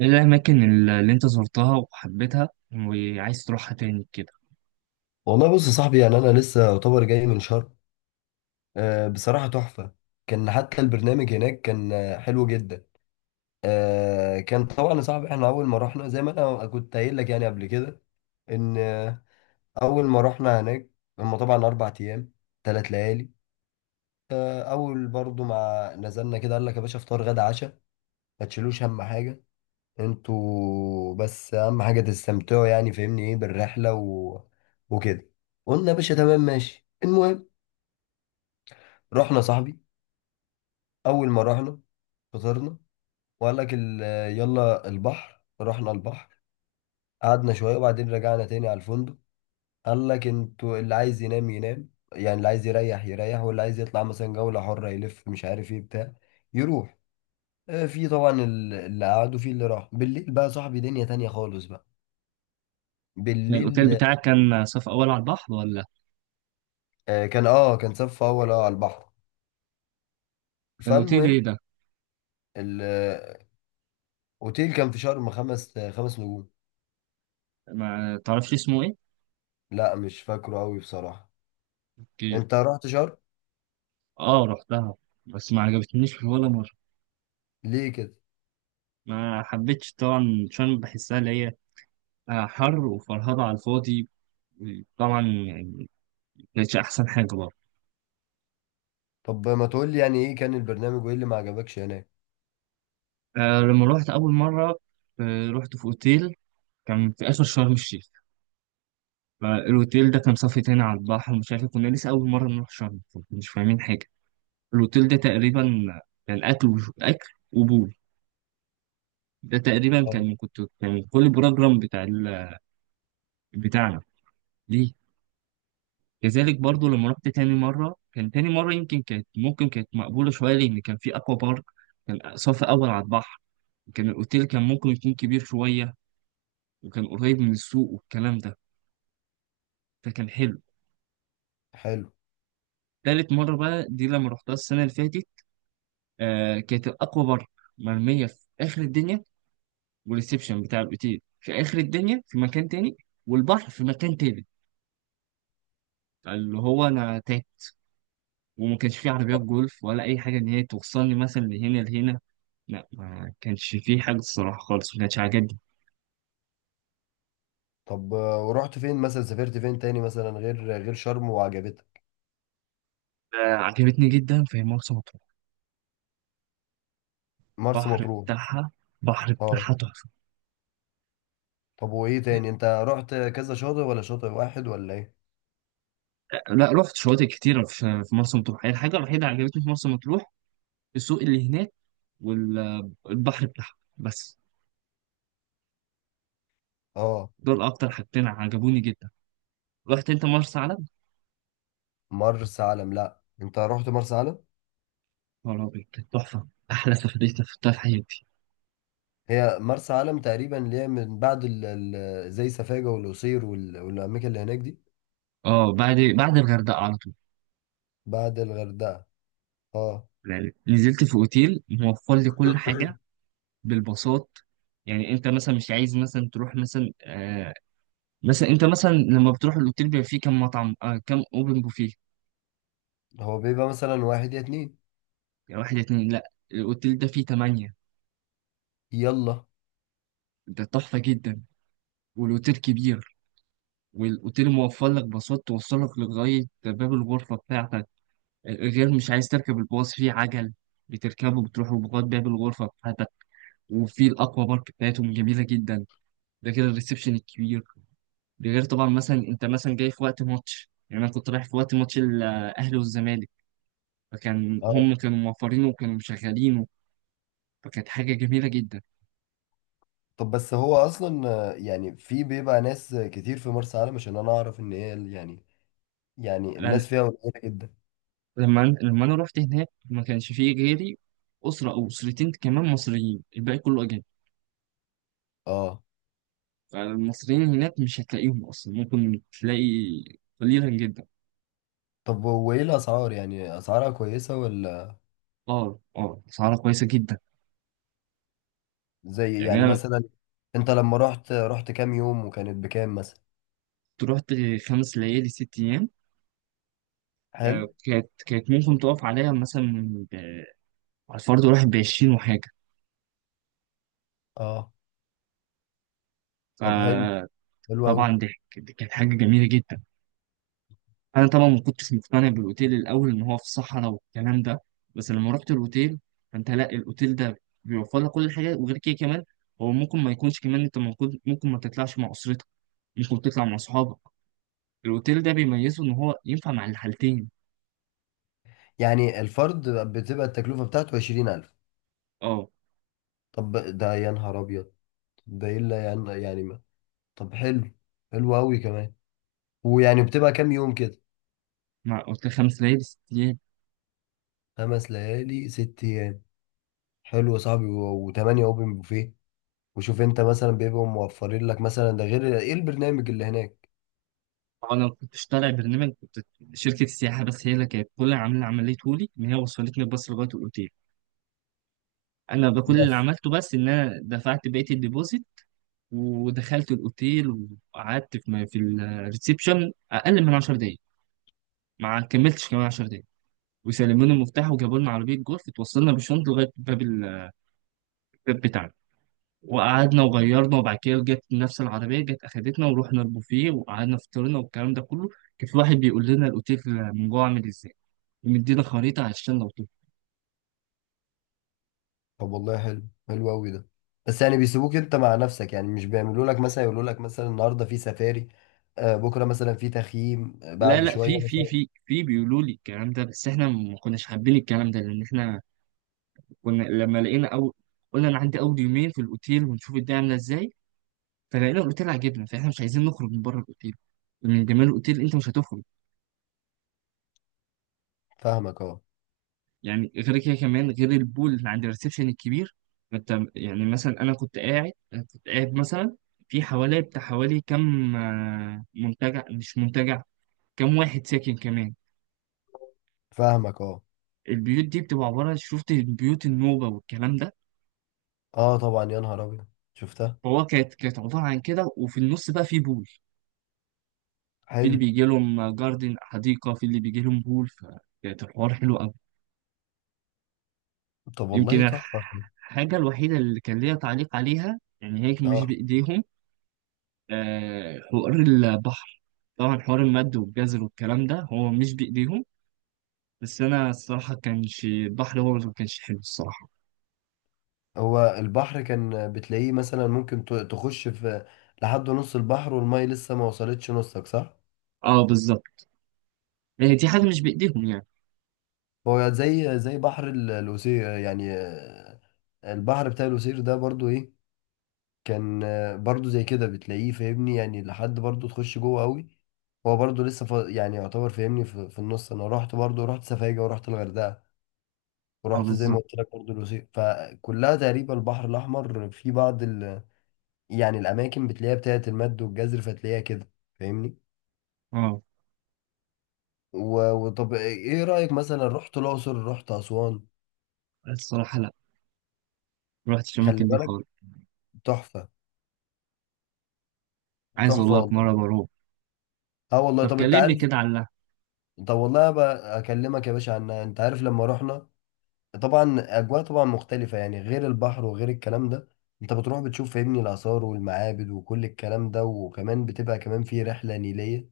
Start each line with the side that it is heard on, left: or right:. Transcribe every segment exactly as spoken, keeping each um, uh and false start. right: ايه الاماكن اللي اللي انت زرتها وحبيتها وعايز تروحها تاني كده؟
left: والله بص يا صاحبي، يعني انا لسه يعتبر جاي من شرم. آه، بصراحه تحفه. كان حتى البرنامج هناك كان آه، حلو جدا. آه، كان طبعا يا صاحبي، احنا اول ما رحنا زي ما انا كنت قايل لك يعني قبل كده، ان آه، اول ما رحنا هناك. هم طبعا اربع ايام ثلاث ليالي. آه، اول برضو ما نزلنا كده، قال لك يا باشا فطار غدا عشاء ما تشيلوش اهم حاجه، انتوا بس اهم حاجه تستمتعوا، يعني فاهمني ايه بالرحله و... وكده. قلنا يا باشا تمام ماشي. المهم رحنا يا صاحبي، اول ما رحنا فطرنا، وقال لك ال- يلا البحر. رحنا البحر، قعدنا شويه وبعدين رجعنا تاني على الفندق. قال لك انتوا اللي عايز ينام ينام، يعني اللي عايز يريح يريح، واللي عايز يطلع مثلا جوله حره يلف مش عارف ايه بتاع يروح. آه، في طبعا ال- اللي قعد وفي اللي راح بالليل، بقى صاحبي دنيا تانية خالص بقى
right: الاوتيل
left: بالليل.
right: بتاعك كان صف اول على البحر ولا؟
left: آه، كان اه كان صف اول اه على البحر.
right: كان اوتيل ايه
left: فالمهم
right: ده؟
left: الاوتيل كان في شرم خمس آه، خمس نجوم.
right: ما تعرفش اسمه ايه؟
left: لا مش فاكره قوي بصراحه.
right: اوكي.
left: انت رحت شرم؟
right: اه، رحتها، بس ما عجبتنيش ولا مره.
left: ليه كده؟
right: ما حبيتش طبعا عشان بحسها اللي هي آه، حر وفرهضه على الفاضي، طبعا يعني. كانتش احسن حاجه برضه.
left: طب ما تقول لي يعني ايه كان البرنامج وايه اللي ما عجبكش هناك.
right: آه، لما روحت اول مره، آه، رحت في اوتيل كان في اخر شرم الشيخ. فالاوتيل ده كان صافي تاني على البحر، مش عارف، كنا لسه اول مره نروح شرم، مش فاهمين حاجه. الأوتيل ده تقريبا كان أكل وش- أكل وبول. ده تقريبا
left: آه.
right: كان كنت كان كل بروجرام بتاع ال... بتاعنا. ليه؟ كذلك برضو لما رحت تاني مرة، كان تاني مرة يمكن كانت ممكن كانت مقبولة شوية لأن كان في أكوا بارك، كان صف أول على البحر، كان الأوتيل كان ممكن يكون كبير شوية، وكان قريب من السوق والكلام ده، فكان حلو.
left: حلو.
right: تالت مرة بقى دي لما رحتها السنة اللي فاتت، آه كانت الأكوا بارك مرمية في آخر الدنيا، والريسبشن بتاع الاوتيل في اخر الدنيا في مكان تاني، والبحر في مكان تالت، اللي هو انا تاهت، وما كانش فيه عربيات جولف ولا اي حاجه ان هي توصلني مثلا لهنا لهنا. لا، ما كانش فيه حاجه الصراحه خالص، ما كانتش عاجبني.
left: طب آه، ورحت فين مثلا؟ سافرت فين تاني مثلا غير غير شرم وعجبتك؟
right: آه، عجبتني جدا في مرسى مطروح،
left: مرسى
right: البحر
left: مطروح.
right: بتاعها، بحر
left: اه.
right: بتاعها تحفه.
left: طب وايه تاني؟ انت رحت كذا شاطئ ولا شاطئ واحد ولا ايه؟
right: لا، رحت شواطئ كتيره في في مرسى مطروح، هي الحاجه الوحيده اللي عجبتني في مرسى مطروح السوق اللي هناك، والبحر بتاعها بس.
left: اه.
right: دول اكتر حاجتين عجبوني جدا. رحت انت مرسى علم؟
left: مرسى علم، لا انت رحت مرسى علم.
right: خرابي، كانت تحفة، أحلى سفرية سافرتها في حياتي.
left: هي مرسى علم تقريبا اللي هي من بعد ال ال زي سفاجة والقصير وال- والاماكن اللي هناك دي.
right: اه، بعد بعد الغردقة على طول.
left: بعد الغردقة. اه.
right: يعني نزلت في أوتيل موفر لي كل حاجة بالبساط. يعني أنت مثلا مش عايز مثلا تروح مثلا آه مثلا أنت مثلا لما بتروح الأوتيل بيبقى فيه كام مطعم، آه كام أوبن بوفيه.
left: هو بيبقى مثلا واحد يا اتنين.
right: يعني واحد اتنين، لأ الأوتيل ده فيه تمانية،
left: يلا.
right: ده تحفة جدا. والأوتيل كبير، والأوتيل موفر لك باصات توصلك لغاية باب الغرفة بتاعتك، غير مش عايز تركب الباص فيه عجل بتركبه بتروحوا لغاية باب الغرفة بتاعتك. وفي الاكوا بارك بتاعتهم جميله جدا، ده غير الريسبشن الكبير، ده غير طبعا مثلا انت مثلا جاي في وقت ماتش، يعني انا كنت رايح في وقت ماتش الاهلي والزمالك، فكان
left: اه.
right: هم كانوا موفرينه وكانوا مشغلينه، فكانت حاجه جميله جدا.
left: طب بس هو اصلا آه، يعني في بيبقى ناس كتير في مرسى علم؟ عشان انا اعرف ان هي ال- يعني، يعني
right: لأن-
left: الناس فيها قليله جدا.
right: لما أنا- لما انا رحت هناك ما كانش فيه غيري، اسره او اسرتين كمان مصريين، الباقي كله اجانب.
left: اه.
right: فالمصريين هناك مش هتلاقيهم اصلا، ممكن تلاقي قليلا جدا.
left: طب وايه الاسعار؟ يعني اسعارها كويسه ولا؟
right: اه، اه، اسعارها كويسه جدا.
left: زي
right: يعني
left: يعني
right: انا
left: مثلا، انت لما رحت، رحت كام يوم وكانت بكام مثلا؟
right: رحت خمس ليالي ست ايام.
left: حلو.
right: آه، كانت كانت ممكن تقف عليها مثلا ب- على الفرد الواحد بعشرين وحاجة.
left: اه. طب حلو
right: فطبعا،
left: حلو قوي.
right: ضحك دي كانت حاجة جميلة جدا. أنا طبعا ما كنتش مقتنع بالأوتيل الأول إن هو في الصحراء والكلام ده، بس لما رحت الأوتيل، فأنت لا الأوتيل ده بيوفر لك كل حاجة، وغير كده كمان هو ممكن ما يكونش، كمان أنت ممكن ممكن ما تطلعش مع أسرتك، ممكن تطلع مع أصحابك. الأوتيل ده بيميزه إن هو ينفع مع الحالتين.
left: يعني الفرد بتبقى التكلفه بتاعته عشرين ألف؟
right: أه،
left: طب ده يا نهار ابيض، ده الا يعني يعني ما. طب حلو حلو قوي كمان. ويعني بتبقى كام يوم كده؟
right: مع أوتيل خمس ليالي ست ليالي.
left: خمس ليالي ست. حلو يا صاحبي. وتمانية اوبن بوفيه، وشوف انت مثلا بيبقوا موفرين لك مثلا ده غير ايه البرنامج اللي هناك.
right: هو انا ما كنتش طالع برنامج، كنت شركه السياحه بس هي اللي كانت كل اللي عامله عمليه لي ان هي وصلتني الباص لغايه الاوتيل. انا بقى كل اللي
left: بس.
right: عملته بس ان انا دفعت بقيه الديبوزيت، ودخلت الاوتيل وقعدت في في الريسبشن اقل من عشر دقائق. ما كملتش كمان عشر دقائق وسلموني المفتاح، وجابوا لنا عربيه جولف اتوصلنا بالشنطه لغايه باب ال- الباب بتاعنا. وقعدنا وغيرنا، وبعد كده جت نفس العربيه، جت اخدتنا ورحنا البوفيه، وقعدنا فطرنا والكلام ده كله. كان في واحد بيقول لنا الاوتيل من جوه عامل ازاي، مدينا خريطة عشان لو طفل.
left: طب والله حلو حلو قوي ده. بس يعني بيسيبوك انت مع نفسك؟ يعني مش بيعملوا لك مثلا، يقولوا لك مثلا النهارده في سفاري، آه بكره مثلا في تخييم، آه،
right: لا
left: بعد
right: لا،
left: شويه
right: في في
left: مثلا.
right: في في بيقولوا لي الكلام ده، بس احنا ما كناش حابين الكلام ده لان احنا كنا لما لقينا، او قلنا انا عندي اول يومين في الاوتيل ونشوف الدنيا عامله ازاي. فلقينا الاوتيل عجبنا، فاحنا مش عايزين نخرج من بره الاوتيل، من جمال الاوتيل انت مش هتخرج.
left: فاهمك اه.
right: يعني غير كده كمان، غير البول اللي عند الريسبشن الكبير، انت يعني مثلا انا كنت قاعد أنا كنت قاعد مثلا في حوالي بتاع حوالي كم، آه، منتجع مش منتجع، كم واحد ساكن كمان.
left: فاهمك اه.
right: البيوت دي بتبقى عبارة، شفت البيوت النوبة والكلام ده،
left: اه طبعا يا نهار ابيض، شفتها.
right: فهو كانت كانت عبارة عن كده، وفي النص بقى في بول، في اللي
left: حلو.
right: بيجي لهم جاردن حديقة، في اللي بيجي لهم بول، فكانت الحوار حلو أوي.
left: طب
right: يمكن
left: والله تحفه.
right: الحاجة الوحيدة اللي كان ليا تعليق عليها يعني هيك مش
left: اه.
right: بإيديهم، آه، حوار البحر، طبعا حوار المد والجزر والكلام ده هو مش بإيديهم، بس أنا الصراحة كانش البحر هو اللي ما كانش حلو الصراحة.
left: هو البحر كان بتلاقيه مثلا ممكن ت- تخش في لحد نص البحر والميه لسه ما وصلتش نصك، صح؟
right: اه، بالظبط، هي دي حاجة مش بإيديهم يعني.
left: هو زي زي بحر ال- القصير يعني. آه، البحر بتاع القصير ده برضو ايه، كان آه، برضو زي كده بتلاقيه فاهمني، يعني لحد برضو تخش جوه قوي. هو برضو لسه ف... يعني يعتبر فاهمني في... في النص. انا رحت برضو، رحت سفاجة ورحت الغردقة،
right: اه،
left: ورحت زي ما
right: بالظبط.
left: قلت لك برضو القصير، فكلها تقريبا البحر الاحمر في بعض ال... يعني الاماكن بتلاقيها بتاعت المد والجزر فتلاقيها كده فاهمني.
right: اه،
left: و... وطب ايه رأيك مثلا، رحت الاقصر، رحت اسوان؟
right: الصراحة لا، ما رحتش
left: خلي
right: الأماكن دي
left: بالك،
right: خالص،
left: تحفة.
right: عايز
left: تحفة
right: والله
left: والله.
right: في مرة بروح.
left: اه والله.
right: طب
left: طب انت
right: كلمني
left: عارف.
right: كده عن اللحم.
left: طب والله بقى اكلمك يا باشا عنها. انت عارف لما رحنا، طبعا اجواء طبعا مختلفة يعني، غير البحر وغير الكلام ده، انت بتروح بتشوف فاهمني الاثار والمعابد وكل الكلام ده، وكمان بتبقى كمان في رحلة نيلية.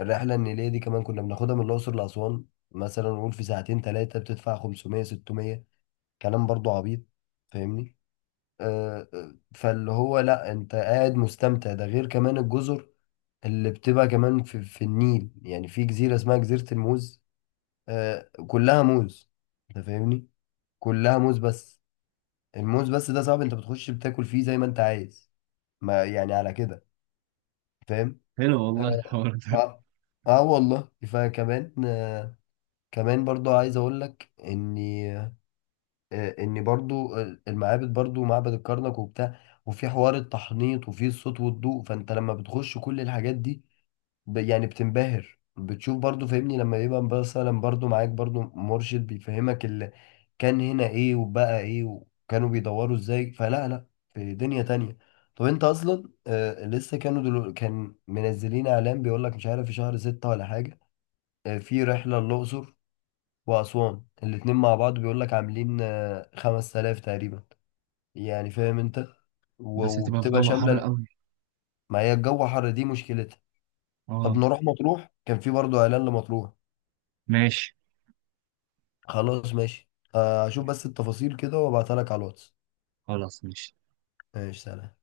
left: الرحلة النيلية دي كمان كنا بناخدها من الاقصر لاسوان. مثلا نقول في ساعتين ثلاثة، بتدفع خمسمية ستمية، كلام برضو عبيط فاهمني. آه آه، فاللي هو لا، انت قاعد مستمتع، ده غير كمان الجزر اللي بتبقى كمان في, في النيل. يعني في جزيرة اسمها جزيرة الموز، آه كلها موز انت فاهمني، كلها موز بس، الموز بس ده صعب، انت بتخش بتاكل فيه زي ما انت عايز، ما يعني على كده، فاهم.
right: حلو
left: اه.
right: والله الحوار ده.
left: اه. آه والله فكمان، آه كمان برضو عايز اقول لك اني آه اني برضو آه، المعابد برضو، معبد الكرنك وبتاع، وفي حوار التحنيط وفي الصوت والضوء. فانت لما بتخش كل الحاجات دي، ب- يعني بتنبهر، بتشوف برضو فاهمني لما يبقى مثلا برضو معاك برضو مرشد بيفهمك اللي كان هنا ايه وبقى ايه وكانوا بيدوروا ازاي، فلا لا، في دنيا تانية. طب انت اصلا آه لسه كانوا دلو... كان منزلين اعلان بيقول لك مش عارف في شهر ستة ولا حاجة، آه في رحلة للأقصر وأسوان الاتنين مع بعض، بيقول لك عاملين آه خمسة آلاف تقريبا يعني فاهم انت، و-
right: بس هتبقى في
left: وبتبقى
right: جو
left: شاملة
right: حر
left: ال-
right: قوي.
left: ما هي الجو حر دي مشكلتها. طب
right: اه،
left: نروح مطروح، كان في برضو اعلان لمطروح.
right: ماشي.
left: خلاص ماشي. آه، هشوف بس التفاصيل كده وابعتها لك على الواتس.
right: خلاص ماشي.
left: ماشي سلام.